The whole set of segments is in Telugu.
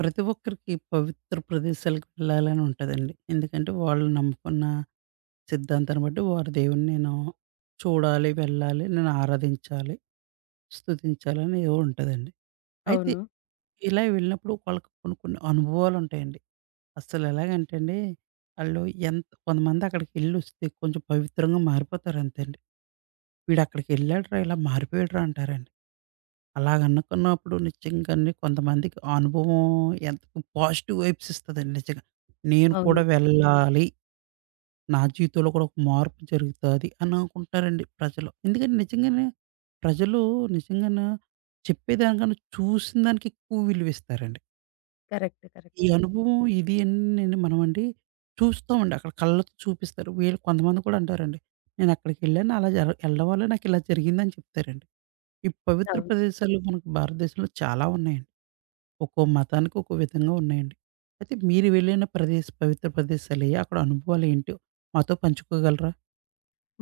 ప్రతి ఒక్కరికి పవిత్ర ప్రదేశాలకు వెళ్ళాలని ఉంటదండి. ఎందుకంటే వాళ్ళు నమ్ముకున్న సిద్ధాంతాన్ని బట్టి వారి దేవుడిని నేను చూడాలి, వెళ్ళాలి, నేను ఆరాధించాలి, స్తుతించాలి అని ఏవో ఉంటదండి. అయితే అవును. ఇలా వెళ్ళినప్పుడు వాళ్ళకి కొన్ని కొన్ని అనుభవాలు ఉంటాయండి. అసలు ఎలాగంటే అండి ఆళ్ళు ఎంత కొంతమంది అక్కడికెళ్ళొస్తే కొంచెం పవిత్రంగా మారిపోతారు అంతే అండి. వీడక్కడికెళ్ళాడురా! ఇలా మారిపోయాడురా అంటారండి. అలాగ అనుకున్నప్పుడు నిజంగానే కొంతమందికి ఆ అనుభవం ఎంత పాజిటివ్ వైబ్స్ ఇస్తదండి నిజంగా. నేను కూడా అవును. అవును. వెళ్ళాలి, నా జీవితంలో కూడా ఒక మార్పు జరుగుతాది అని అనుకుంటారండి ప్రజలు. ఎందుకంటే నిజంగానే ప్రజలు నిజంగానే చెప్పేదానికన్నా చూసిన దానికి ఎక్కువ విలువిస్తారండి. కరెక్ట్. కరెక్ట్. ఈ అనుభవం ఇది అని నేను మనమండి చూస్తామండి. అక్కడ కళ్ళతో చూపిస్తారు. వీళ్ళు కొంతమంది కూడా అంటారండి. నేను అక్కడికెళ్ళాను అలా జర వెళ్ళడం వల్ల నాకు ఇలా జరిగిందని చెప్తారండి. ఈ పవిత్ర అవును. ప్రదేశాలు మనకు భారతదేశంలో చాలా ఉన్నాయండి. ఒక్కో మతానికి ఒక్కో విధంగా ఉన్నాయండి. అయితే మీరు వెళ్ళిన ప్రదేశ పవిత్ర ప్రదేశాలెయి? అక్కడ అనుభవాలేంటో మాతో పంచుకోగలరా?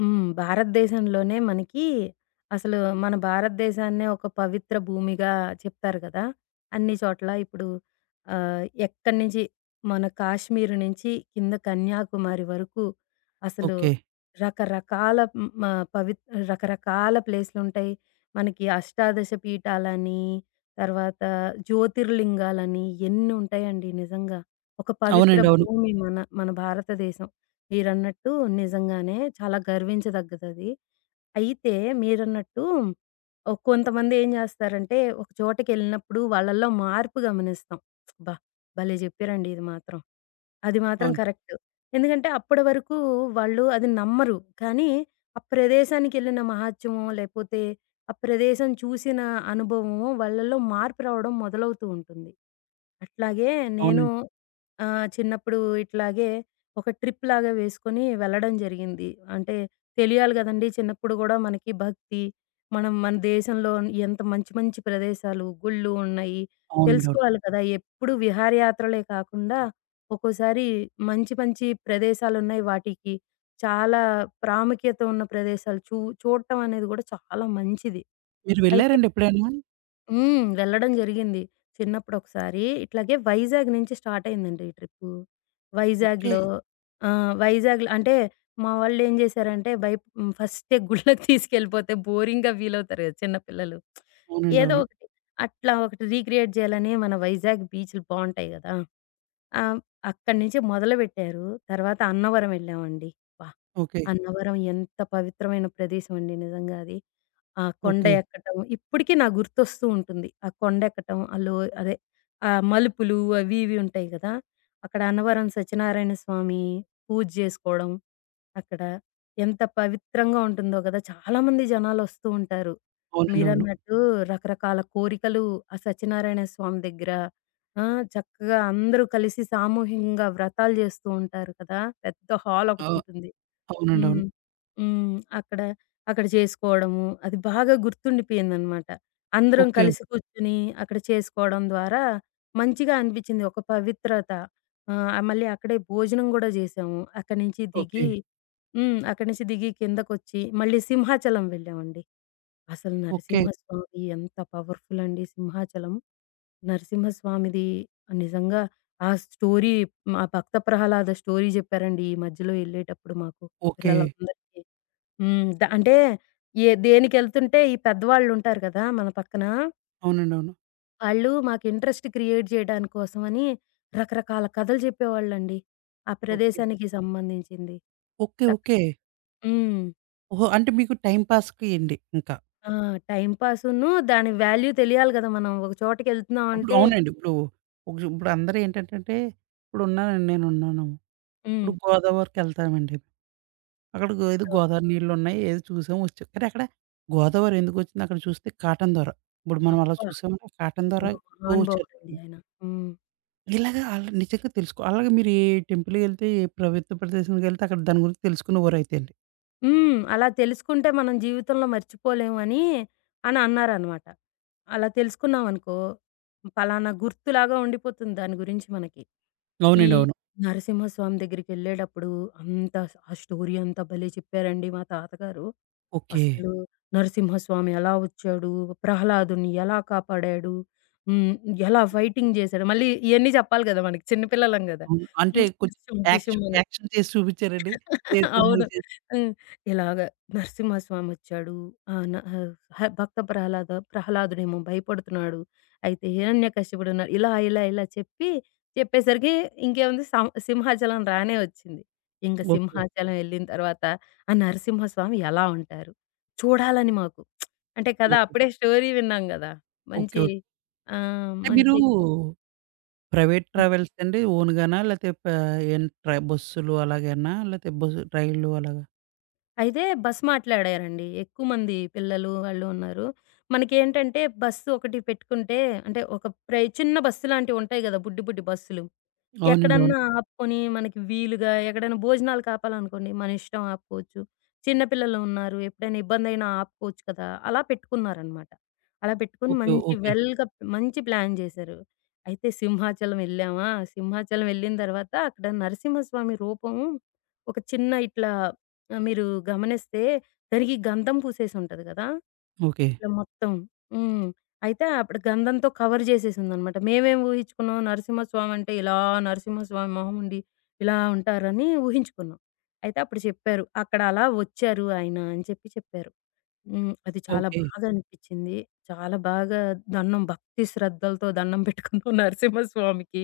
భారతదేశంలోనే మనకి అసలు మన భారతదేశాన్నే ఒక పవిత్ర భూమిగా చెప్తారు కదా! అన్ని చోట్ల ఇప్పుడు ఎక్కడి నుంచి మన కాశ్మీర్ నుంచి కింద కన్యాకుమారి వరకు అసలు ఓకే. రకరకాల హ్మ్, మ పవి రకరకాల ప్లేస్‌లుంటాయి. మనకి అష్టాదశ పీఠాలని, తర్వాత జ్యోతిర్లింగాలని ఎన్ని ఉంటాయండి నిజంగా. ఒక పవిత్ర అవునండి. అవును. భూమి మన మన భారతదేశం. మీరన్నట్టు నిజంగానే చాలా గర్వించదగ్గదది. అయితే మీరన్నట్టు కొంతమంది ఏం జేస్తారంటే ఒక చోటకెళ్ళినప్పుడు వాళ్ళలో మార్పు గమనిస్తాం. అబ్బా! భలే జెప్పారండి ఇది మాత్రం. అది మాత్రం అవును. కరెక్ట్. ఎందుకంటే అప్పటి వరకు వాళ్ళు అది నమ్మరు. కానీ ఆ ప్రదేశానికెళ్ళిన మహాత్మ్యమో లేపోతే ఆ ప్రదేశం చూసిన అనుభవమో వాళ్ళలో మార్పు రావడం మొదలవుతూ ఉంటుంది. అట్లాగే నేను అవునండి. చిన్నప్పుడు ఇట్లాగే ఒక ట్రిప్ లాగా వేసుకొని వెళ్ళడం జరిగింది. అంటే తెలియాలి గదండీ! చిన్నప్పుడు గూడా మనకి భక్తి, మనం మన దేశంలో ఎంత మంచి మంచి ప్రదేశాలు, గుళ్ళు ఉన్నాయి అవునండి. అవును. తెలుసుకోవాలి కదా! ఎప్పుడు విహారయాత్రలే కాకుండా ఒక్కోసారి మంచి మంచి ప్రదేశాలున్నాయి. వాటికి చాలా ప్రాముఖ్యత ఉన్న ప్రదేశాలు చూడటం అనేది గూడా చాలా మంచిది. మీరు అయితే వెళ్లారండి ఎప్పుడైనా? వెళ్ళడం జరిగింది. చిన్నప్పుడొకసారి ఇట్లాగే వైజాగ్ నుంచి స్టార్ట్ అయిందండి ఈ ట్రిప్పు. ఓకే. వైజాగ్‌లో ఆ! వైజాగ్‌లో అంటే మా వాళ్ళేం జేశారంటే భయ్ హ్మ్. ఫస్టే గుళ్ళకి తీసుకెళ్ళిపోతే బోరింగ్‌గా ఫీల్ అవుతారు గదా! చిన్న పిల్లలు. అవునండి. ఏదో అవును. ఒకటి అట్లా ఒకటి రీక్రియేట్ జేయాలని మన వైజాగ్ బీచ్‌లు బావుంటాయి గదా! ఆహ్, అక్కడి నుంచి మొదలుబెట్టారు. తర్వాత అన్నవరం వెళ్ళామండి. అబ్బా! ఓకే. అన్నవరం ఎంత పవిత్రమైన ప్రదేశం అండి నిజంగా అది. ఆ! కొండ ఓకే. ఎక్కటం. ఇప్పటికి నాకు గుర్తొస్తూ ఉంటుంది. ఆ కొండ ఎక్కటం, ఆ లో అదే ఆ మలుపులు అవి ఇవి ఉంటాయి గదా! అక్కడ అన్నవరం సత్యనారాయణ స్వామి పూజ జేసుకోవడం అక్కడ. ఎంత పవిత్రంగా ఉంటుందో గదా! చాలామంది జనాలొస్తూ ఉంటారు. అవునండి. అవును. మీరన్నట్టు రకరకాల కోరికలు ఆ సత్యనారాయణ స్వామి దగ్గర ఆ! చక్కగా అందరూ కలిసి సామూహికంగా వ్రతాలు జేస్తూ ఉంటారు కదా! పెద్ద హాల్ ఆ! ఒకటుంటుంది. అవునండి. హ్మ్. అవును. హ్మ్. అక్కడ, అక్కడ చేసుకోవడము. అది బాగా గుర్తుండిపోయిందనమాట. అందరం ఓకే. కలిసి కూర్చొని అక్కడ చేసుకోవడం ద్వారా మంచిగా అనిపించింది. ఒక పవిత్రత. మళ్ళీ అక్కడే భోజనం గూడా జేసాము. అక్కడి నుంచి దిగి ఓకే. అక్కడి నుంచి దిగి కిందకొచ్చి మళ్ళీ సింహాచలం వెళ్ళామండి. అసలు ఓకే. నరసింహస్వామి ఎంత పవర్‌ఫుల్ అండి సింహాచలం. నరసింహస్వామిది నిజంగా ఆ స్టోరీ మా భక్త ప్రహ్లాద స్టోరీ జెప్పారండి ఈ మధ్యలో ఎళ్ళేటప్పుడు మాకు ఓకే. పిల్లలందరికీ. హ్మ్. ద అంటే ఏ దేనికెళ్తుంటే ఈ పెద్దవాళ్ళుంటారు గదా! మన పక్కన. అవునండి. అవును. వాళ్ళు మాకు ఇంట్రెస్ట్ క్రియేట్ జేయడానికి కోసమని రకరకాల కథలు జెప్పేవాళ్ళండి. ఆ ఓకే. ప్రదేశానికి సంబంధించింది. ఓకే. చక్క ఓకే. హ్మ్. ఓహో! అంటే మీకు టైమ్ పాస్‌కి అండి ఇంకా. ఆ! టైమ్ పాసును దాని వాల్యూ తెలియాలి గదా! మనం ఒక అప్పుడు చోటకెళ్తున్నామంటే అవునండి. ఇప్పుడు ఇప్పుడు అందరూ ఏంటంటంటే ఇప్పుడున్నానండి నేనున్నాను హ్మ్. ఇప్పుడు గోదావరికెళ్తామండి. అక్కడ ఏదో ఆహ్, గోదావరి నీళ్ళున్నాయి. ఏదో చూసాం వచ్చాం. కానీ అక్కడ గోదావరి ఎందుకొచ్చింది అక్కడ చూస్తే కాటన్ దొర. ఇప్పుడు మనం అలా అబ్బా! చూసామంటే కాటన్ దొర నిజంగా ఓ చరిత్ర మహానుభావుడండి ఆయన. హ్మ్. ఇలాగా ఆళ్ళు నిజంగా తెలుసుకో అలాగే మీరు ఏ టెంపుల్‌కెళ్తే, ఏ ప్రభుత్వ ప్రదేశానికెళ్తే అక్కడ దాని గురించి తెలుసుకునేవారైతే అండి. హ్మ్. అలా తెలుసుకుంటే మనం జీవితంలో మర్చిపోలేము అని, అని అన్నారనమాట. అలా తెలుసుకున్నామనుకో, పలానా గుర్తులాగా ఉండిపోతుంది దాని గురించి మనకి. ఈ అవునండి. అవును. నరసింహస్వామి దగ్గరికెళ్ళేటప్పుడు అంత ఆ స్టోరీ అంతా భలే చెప్పారండి మా తాతగారు. ఓకే. అసలు నరసింహస్వామి ఎలా వచ్చాడు? ప్రహ్లాదుని ఎలా కాపాడాడు? హ్మ్. ఎలా ఫైటింగ్ జేశాడు? మళ్ళీ ఇయన్నీ జెప్పాలి గదా! మనకి చిన్న పిల్లలం గదా! అవును. అంటే కొంచెం 'డిషుం డిషుం' యాక్షన్, యాక్షన్ చేసి చూపిచ్చారండి? చేతులు అవును. మూసేసి హ్మ్. ఇలాగ నరసింహస్వామొచ్చాడు. ఆహ్, న ఆ హ భక్త ప్రహ్లాదుడేమో భయపడుతున్నాడు. అయితే హిరణ్యకశిపుడున్నాడు. ఇలా, ఇలా, ఇలా చెప్పి చెప్పేసరికి ఇంకేముంది సింహాచలం రానే వచ్చింది. ఇంక ఓకే. సింహాచలం ఎళ్ళిన తర్వాత ఆ నరసింహస్వామి ఎలా ఉంటారు? చూడాలని మాకు. అంటే కదా! ఓకే. అప్పుడే స్టోరీ విన్నాం గదా! ఓకే. మంచి ఓకే. ఆ! అంటే మీరు మంచిదిగా ప్రైవేట్ ట్రావెల్స్ అండి ఓన్‌గానా? లేతే ప ఏం బస్సులు అలాగేనా? లేతే బస్సు ట్రైన్‌లు అలాగా? అయితే బస్ మాట్లాడారండి. ఎక్కువ మంది పిల్లలు వాళ్ళు ఉన్నారు. మనకేంటంటే బస్సు ఒకటి పెట్టుకుంటే అంటే ఒక ప్రై చిన్న బస్సు లాంటివుంటాయి గదా! బుడ్డి బుడ్డి బస్సులు. అవునండి. అవును. ఎక్కడన్నా ఆపుకొని మనకి వీలుగా ఎక్కడైనా భోజనాలు కాపాలనుకోండి మన ఇష్టం ఆపుకోవచ్చు. చిన్న పిల్లలు ఉన్నారు. ఎప్పుడైనా ఇబ్బందైనా ఆపుకోవచ్చు కదా! అలా పెట్టుకున్నారనమాట. అలా పెట్టుకొని ఓకే. మంచి ఓకే. వెల్‌గా మంచి ప్లాన్ జేశారు. అయితే సింహాచలం ఎళ్ళామా, సింహాచలం ఎళ్ళిన తర్వాత అక్కడ నరసింహస్వామి రూపం ఒక చిన్న ఇట్లా మీరు గమనిస్తే దానికి గంధం పూసేసుంటది గదా! ఓకే. ఇట్లా మొత్తం. హ్మ్. అయితే అప్పుడు గంధంతో కవర్ జేసేసిందనమాట. మేమేం ఊహించుకున్నాం నరసింహస్వామి అంటే ఇలా నరసింహస్వామి మొహం ఉండి ఇలా ఉంటారని ఊహించుకున్నాం. అయితే అప్పుడు చెప్పారు. అక్కడ అలా వచ్చారు ఆయన అని చెప్పి చెప్పారు. అది చాలా ఓకే. బాగా అనిపిచ్చింది. చాలా బాగా భక్తి శ్రద్ధలతో దండం పెట్టుకున్నాం నరసింహస్వామికి.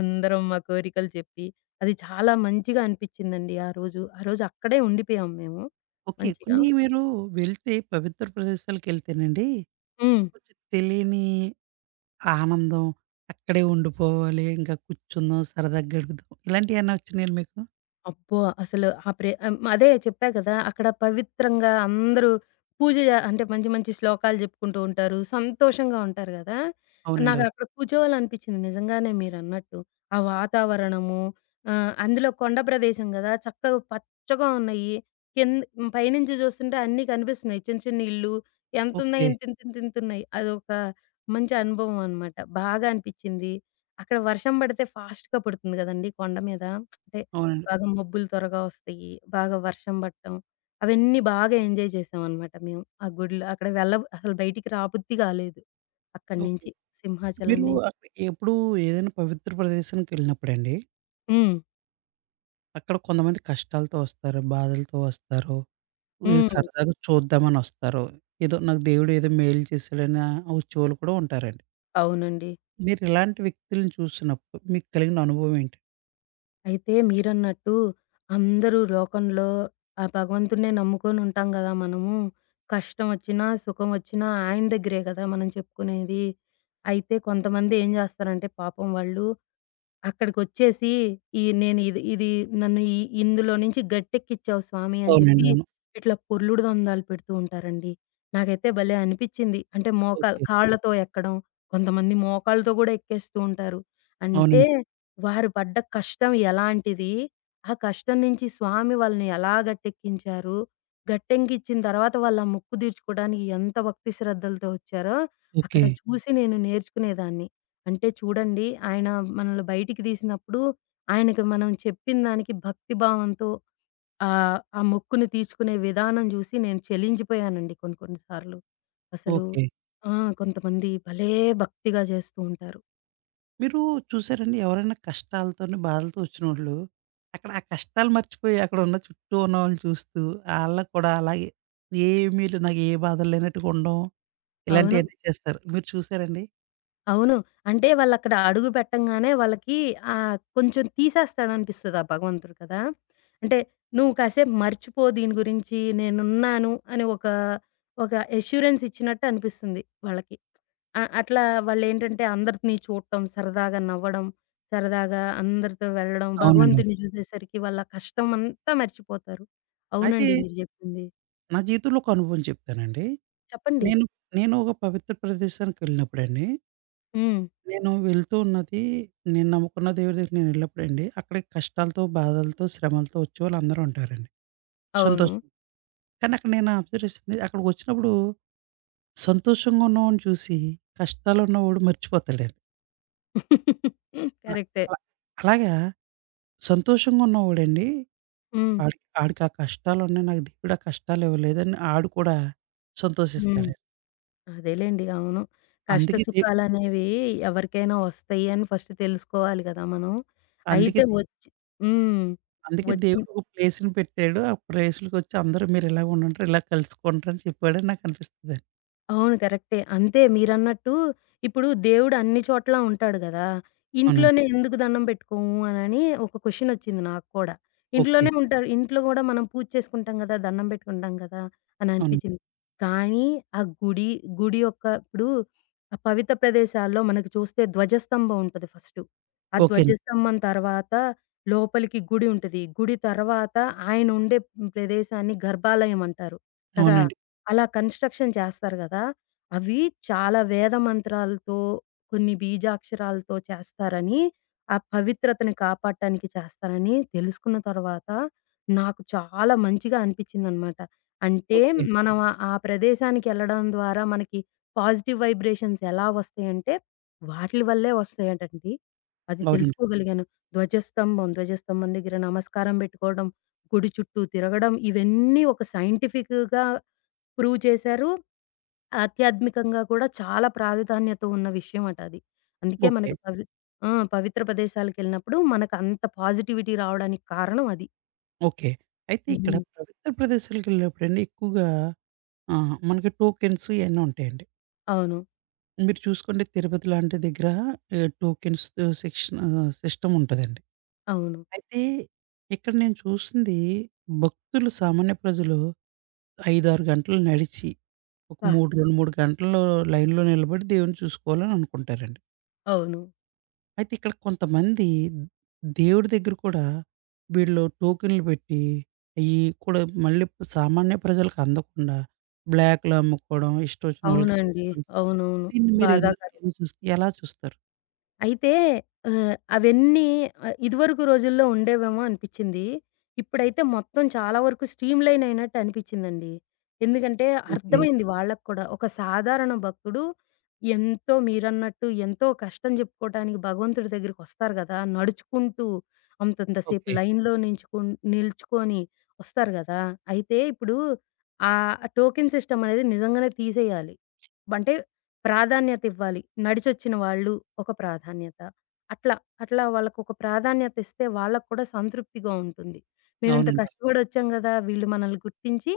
అందరం మా కోరికలు చెప్పి, అది చాలా మంచిగా అనిపిచ్చిందండి ఆ రోజు. ఆ రోజు అక్కడే ఉండిపోయాం మేము ఓకే. మంచిగా. కొన్ని మీరు వెళ్తే పవిత్ర ప్రదేశాలకెళ్తేనండి, హ్మ్. కొంచెం తెలియని ఆనందం, అక్కడే ఉండిపోవాలి, ఇంకా కూర్చుందాం, సరదాగా గడుపుదాం ఇలాంటియేమన్నా వచ్చినాయండి మీకు? అబ్బో! అసలు అదే చెప్పా కదా! అక్కడ పవిత్రంగా అందరూ పూజ జ అంటే మంచి మంచి శ్లోకాలు చెప్పుకుంటూ ఉంటారు. సంతోషంగా ఉంటారు గదా! అవునండి. అవును. నాకక్కడ కూర్చోవాలనిపించింది నిజంగానే మీరన్నట్టు. ఆ వాతావరణము అందులో కొండ ప్రదేశం గదా! చక్కగా పచ్చగా ఉన్నాయి. పైనుంచి చూస్తుంటే అన్నీ కనిపిస్తున్నాయి. చిన్న చిన్న ఇల్లు ఎంతున్నాయి ఓకే. ఇంతింతింతింతున్నాయి. అదొక మంచి అనుభవం అన్నమాట. బాగా అనిపించింది. అక్కడ వర్షం పడితే ఫాస్ట్‌గా పడుతుంది గదండీ కొండ మీద. అంటే అవునండి. బాగా మబ్బులు త్వరగా వస్తాయి. బాగా వర్షం పడటం. అవన్నీ బాగా ఎంజాయ్ చేశామనమాట మేము. ఆ గుడిలో అక్కడ అసలు బయటికి రాబుద్ధి కాలేదు. అక్కడి ఓకే. నుంచి సింహాచలం మీరు నుంచి. అక్కడ ఎప్పుడు ఏదైనా పవిత్ర ప్రదేశానికెళ్ళినప్పుడండి, హ్మ్. అక్కడ కొంతమంది కష్టాలతో వస్తారు, బాధలతో వస్తారు. ఈ హ్మ్. సరదాగా చూద్దామనొస్తారు. ఏదో నాకు దేవుడు ఏదో మేలు చేశాడని వచ్చేవాళ్ళు కూడా ఉంటారండి. అవునండి. మీరిలాంటి వ్యక్తులను చూసినప్పుడు మీకు కలిగిన అనుభవం ఏంటి? అయితే మీరన్నట్టు అందరూ లోకంలో ఆ భగవంతుడినే నమ్ముకొని ఉంటాం గదా! మనము. కష్టం వచ్చినా, సుఖం వచ్చినా ఆయన దగ్గరే కదా! మనం చెప్పుకునేది. అయితే కొంతమంది ఏం చేస్తారంటే పాపం వాళ్ళు అక్కడికొచ్చేసి ఈ నేను ఇది ఇది నన్ను ఇందులో నుంచి గట్టెక్కిచ్చావు స్వామి అని అవునండి. చెప్పి, అవును. ఇట్లా పొర్లుడు దందాలు పెడుతూ ఉంటారండి. నాకైతే భలే అనిపిచ్చింది. అంటే మోకాలు ఓకే. కాళ్ళతో ఎక్కడం, కొంతమంది మోకాళ్ళతో గూడా ఎక్కేస్తూ ఉంటారు. అంటే అవునండి. వారు పడ్డ కష్టం ఎలాంటిది, ఆ కష్టం నుంచి స్వామి వాళ్ళని ఎలా గట్టెక్కించారు, గట్టెక్కించిన తర్వాత వాళ్ళ మొక్కు తీర్చుకోవడానికి ఎంత భక్తి శ్రద్ధలతో వచ్చారో, అక్కడ ఓకే. చూసి నేను నేర్చుకునేదాన్ని. అంటే చూడండి, ఆయన మనల్ని బయటికి తీసినప్పుడు, ఆయనకి మనం చెప్పిన దానికి భక్తి భావంతో ఆ మొక్కుని తీర్చుకునే విధానం చూసి నేను చలించిపోయానండి కొన్ని కొన్ని సార్లు. అసలు ఓకే. ఆ! కొంతమంది భలే భక్తిగా చేస్తూ ఉంటారు. మీరు చూసారండి ఎవరైనా కష్టాలతోని, బాధలతో వచ్చినోళ్ళు అక్కడ ఆ కష్టాలు మర్చిపోయి అక్కడున్న చుట్టూ ఉన్నవాళ్ళని చూస్తూ ఆళ్ళకి కూడా అలాగే ఏమీ లే నాకు ఏ బాధలు లేనట్టుగా ఉండడం అవును. ఇలాంటియన్నీ చేస్తారు. మీరు చూసారండి? అవును. అంటే వాళ్ళక్కడ అడుగు పెట్టంగానే వాళ్ళకి కొంచెం తీసేస్తాడనిపిస్తది ఆ భగవంతుడు కదా! అంటే "నువ్వు కాసేపు మర్చిపో దీని గురించి. నేనున్నాను" అని ఒక అష్యూరెన్స్ ఇచ్చినట్టు అనిపిస్తుంది వాళ్ళకి. ఆ! అట్లా వాళ్ళేంటంటే అందరిని చూడటం, సరదాగా నవ్వడం, సరదాగా అందరితో వెళ్ళడం, అవునండి. అవును. భగవంతుడిని చూసేసరికి వాళ్ళ కష్టం అంతా మర్చిపోతారు. అయితే అవునండి మీరు చెప్పింది. నా జీవితంలో ఒక అనుభవం చెప్తానండి. చెప్పండి. నేను, నేను ఒక పవిత్ర ప్రదేశానికెళ్ళినప్పుడండి, హ్మ్. నేను వెళ్తూ ఉన్నది నేను నమ్ముకున్న దేవుడి దగ్గరికి నేనెళ్ళినప్పుడండి, అక్కడికి కష్టాలతో, బాధలతో, శ్రమలతో వచ్చేవాళ్ళందరూ ఉంటారండి. అవును. సంతోషం. కానీ అక్కడ నేను అబ్జర్వ్ చేసింది అక్కడికొచ్చినప్పుడు సంతోషంగా ఉన్నవాడిని చూసి కష్టాలు ఉన్నవాడు మర్చిపోతాడండి. అ కరెక్టే. అలా అలాగా సంతోషంగా ఉన్నవాడండి హ్మ్. ఆడికి ఆడికి ఆ కష్టాలున్నాయి నాకు దేవుడు ఆ కష్టాలు ఇవ్వలేదని ఆడు కూడా హ్మ్. సంతోషిస్తాడండి. అదేలెండి. అవును. కష్ట అందుకే దే సుఖాలనేవి ఎవరికైనా వస్తాయి అని ఫస్ట్ తెలుసుకోవాలి గదా మనం. అందుకే అయితే వచ్చి హ్మ్. అందుకే వచ్చిన దేవుడు ఒక ప్లేస్‌ని పెట్టాడు. ఆ ప్లేస్‌లకొచ్చి అందరూ మీరిలాగ ఉండుంటారు, ఇలా కలుసుకుంటారని చెప్పాడని నాకనిపిస్తదండి. అవును. కరెక్టే. అంతే మీరన్నట్టు ఇప్పుడు దేవుడు అన్ని చోట్ల ఉంటాడు గదా! అవునండి. ఇంట్లోనే ఎందుకు దండం పెట్టుకోము అనని ఒక క్వెషనొచ్చింది నాకు కూడా. ఓకే. ఇంట్లోనే ఉంటారు. ఇంట్లో గూడా మనం పూజ చేసుకుంటాం గదా! దండం పెట్టుకుంటాం కదా! అని అవును. అనిపిచ్చింది. కానీ ఆ గుడి, గుడి యొక్క ఇప్పుడు ఆ పవిత్ర ప్రదేశాల్లో మనకి చూస్తే ధ్వజస్తంభం ఉంటది ఫస్టు. ఆ ఓకే అండి. ధ్వజస్తంభం తర్వాత లోపలికి గుడి ఉంటది. గుడి తర్వాత ఆయన ఉండే ప్రదేశాన్ని గర్భాలయం అంటారు కదా! అవునండి. అలా కన్‌స్ట్రక్షన్ చేస్తారు గదా! అవి చాలా వేద మంత్రాలతో, కొన్ని బీజాక్షరాలతో చేస్తారని, ఆ పవిత్రతని కాపాడటానికి చేస్తారని తెలుసుకున్న తర్వాత, నాకు చాలా మంచిగా అనిపిచ్చిందనమాట. అంటే, ఓకే. మనం ఆ ప్రదేశానికెళ్ళడం ద్వారా మనకి పాజిటివ్ వైబ్రేషన్స్ ఎలా వస్తాయంటే, వాటిలి వల్లే వస్తాయటండి. అది అవునండి. తెలుసుకోగలిగాను. ధ్వజస్తంభం, ధ్వజస్తంభం దగ్గర నమస్కారం బెట్టుకోవడం, గుడి చుట్టూ తిరగడం, ఇవన్నీ ఒక సైంటిఫిక్‌గా ప్రూవ్ చేశారు. ఆధ్యాత్మికంగా కూడా చాలా ప్రాధాన్యత ఉన్న విషయం అట అది. అందుకే ఓకే. మనకి ఆ! పవిత్ర ప్రదేశాలకెళ్ళినప్పుడు మనకంత పాజిటివిటీ రావడానికి కారణం అది. ఓకే. అయితే ఇక్కడ హ్మ్. పవిత్ర ప్రదేశాలకెళ్ళినప్పుడండి ఎక్కువగా ఆహా! మనకి టోకెన్స్ ఇయన్నీ ఉంటాయండి. అవును. మీరు చూసుకుంటే తిరుపతి లాంటి దగ్గర ఈ టోకెన్స్ సెక్షన్ సిస్టమ్ ఉంటదండి. అవును. అయితే ఇక్కడ నేను చూసింది భక్తులు, సామాన్య ప్రజలు 5, 6 గంటలు నడిచి, ఒక అబ్బా! మూడు 2, 3 గంటలు లైన్‌లో నిలబడి దేవుడిని చూసుకోవాలని అనుకుంటారండి. అవును. అయితే ఇక్కడ కొంతమంది దేవుడి దగ్గర కూడా వీళ్ళు టోకెన్‌లు పెట్టి, అయి కూడా మళ్ళీ సామాన్య ప్రజలకు అందకుండా బ్లాక్‌లో అమ్ముకోవడం, ఇష్టమొచ్చినోళ్ళకి అవునండి. తీసుకోవడం. అవునవును. దీన్ని మీరు ఎందుకు బాధాకరం. ఎలా చూస్తారు? అయితే అవన్నీ ఇదివరకు రోజుల్లో ఉండేవేమో అనిపిచ్చింది. ఇప్పుడైతే మొత్తం చాలా వరకు స్ట్రీమ్ లైన్ అయినట్టు అనిపిచ్చిందండి. ఎందుకంటే ఓకే. అర్థమైంది వాళ్ళకి కూడా. ఒక సాధారణ భక్తుడు ఎంతో మీరన్నట్టు ఎంతో కష్టం చెప్పుకోవటానికి భగవంతుడి దగ్గరికొస్తారు గదా! నడుచుకుంటూ అంతంత సేపు ఓకే. లైన్‌లో నిల్చుకొని వస్తారు గదా! అయితే ఇప్పుడు ఆ టోకెన్ సిస్టమ్ అనేది నిజంగానే తీసేయాలి. అంటే ప్రాధాన్యత ఇవ్వాలి. నడిచొచ్చిన వాళ్ళు ఒక ప్రాధాన్యత. అట్లా, అట్లా వాళ్ళకొక ప్రాధాన్యత ఇస్తే వాళ్ళకి కూడా సంతృప్తిగా ఉంటుంది. మేమింత అవునండి. కష్టపడొచ్చాం గదా! వీళ్ళు మనల్ని గుర్తించి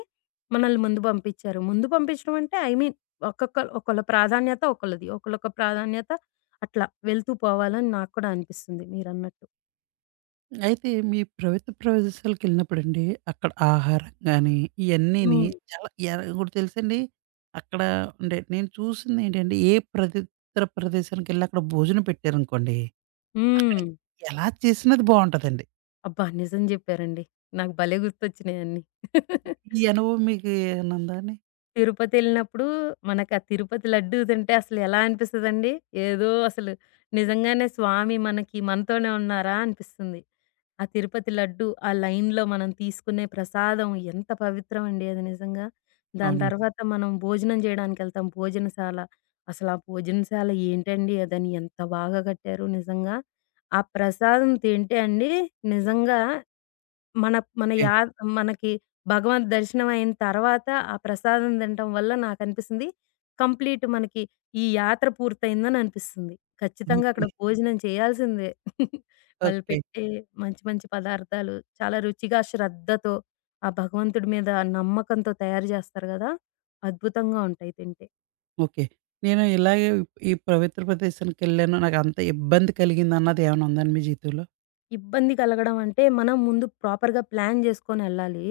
మనల్ని ముందు పంపిచ్చారు. ముందు పంపించడం అంటే ఐ మీన్ ఒక్కొక్క ఒకళ్ళ ప్రాధాన్యత ఒకళ్ళది. ఒకళ్ళొక ప్రాధాన్యత అట్లా వెళ్తూ పోవాలని నాకు కూడా అనిపిస్తుంది మీరన్నట్టు. అయితే మీ ప్రభుత్వ ప్రదేశాలకెళ్ళినప్పుడండి, అక్కడ ఆహారం గానీ, ఇయన్నీని హ్మ్. చాలా యాహ్! ఇంకోటి తెలుసండి, అక్కడ అంటే నేను చూసిందేంటంటే, ఏ ప్రదిత్ర ప్రదేశానికెళ్ళి అక్కడ భోజనం పెట్టారనుకోండి, అక్కడ హ్మ్. ఎలా చేసినా అది బావుంటదండి. అబ్బా! నిజం జెప్పారండి. నాకు భలే గుర్తొచ్చినియన్నీ. ఈ అనుభవం మీకు ఏమన్నా ఉందా అండి? తిరుపతెళ్ళినప్పుడు మనకా తిరుపతి లడ్డూ తింటే అసలెలా అనిపిస్తదండి? ఏదో అసలు నిజంగానే స్వామి మనకి మనతోనే ఉన్నారా అనిపిస్తుంది. ఆ తిరుపతి లడ్డూ, ఆ లైన్‌లో మనం తీసుకునే ప్రసాదం ఎంత పవిత్రం అండి అది నిజంగా. దాని అవునండి. తర్వాత మనం భోజనం జేయడానికెళ్తాం భోజనశాల. అసలా భోజనశాల ఏంటండి దాన్ని ఎంత బాగా కట్టారు నిజంగా. ఆ ప్రసాదం తింటే అండి నిజంగా మన మన ఓకే. యా మనకి భగవంత్ దర్శనం అయిన తర్వాత ఆ ప్రసాదం తినటం వల్ల నాకనిపిస్తుంది కంప్లీట్ మనకి ఈ యాత్ర పూర్తయిందని అనిపిస్తుంది. ఖచ్చితంగా అక్కడ ఓకే. భోజనం చేయాల్సిందే. వాళ్ళు ఓకే. పెట్టే మంచి మంచి పదార్థాలు చాలా రుచిగా, శ్రద్ధతో, ఆ భగవంతుడి మీద నమ్మకంతో తయారు జేస్తారు గదా! అద్భుతంగా ఉంటాయి తింటే. ఓకే. నేను ఇలాగే ఈ పవిత్ర ప్రదేశానికెళ్ళాను, నాకంత ఇబ్బంది కలిగిందన్నది ఏమైనా ఉందా అండి మీ జీవితంలో? ఇబ్బంది కలగడం అంటే, మనం ముందు ప్రాపర్‌గా ప్లాన్ జేసుకొనెళ్ళాలి.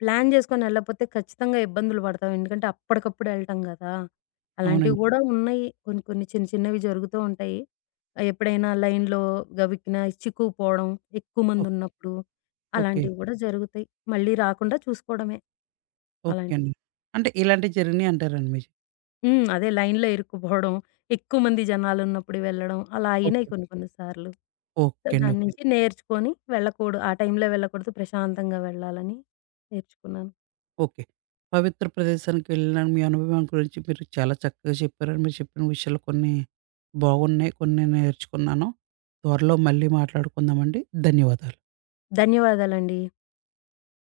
ప్లాన్ జేసుకొనెళ్ళపోతే ఖచ్చితంగా ఇబ్బందులు పడతాం. ఎందుకంటే, అప్పటికప్పుడు ఎళ్ళటం గదా! అలాంటివి అవునండి. గూడా ఉన్నాయి. కొన్ని, కొన్ని చిన్న చిన్నవి జరుగుతూ ఉంటాయి. ఎప్పుడైనా లైన్‌లో గవిక్కిన చిక్కుకుపోవడం, ఎక్కువ ఓకే. మందున్నప్పుడు ఓకే. అలాంటివి గూడా జరుగుతాయి. మళ్ళీ రాకుండా చూసుకోవడమే ఓకే అలాంటివి. అండి. అంటే ఇలాంటివి జరిగినియి అంటారండి మీ జీ అదే లైన్‌లో ఇరుక్కుపోవడం, ఎక్కువ మంది జనాలున్నప్పుడు వెళ్ళడం అలా అయినాయి ఓకే. కొన్ని కొన్ని సార్లు. సో, ఓకే అండి. దాని ఓకే. అండి. నుంచి నేర్చుకొని వెళ్ళకూడదు. ఆ టైంలో వెళ్ళకూడదు. ప్రశాంతంగా వెళ్ళాలని నేర్చుకున్నాను. ఓకే. పవిత్ర ప్రదేశానికి వెళ్ళిన మీ అనుభవం గురించి మీరు చాలా చక్కగా చెప్పారండి. మీరు చెప్పిన విషయాలు కొన్ని బాగున్నాయి. కొన్ని నేర్చుకున్నాను. త్వరలో మళ్ళీ మాట్లాడుకుందామండి. ధన్యవాదాలు. ధన్యవాదాలండి.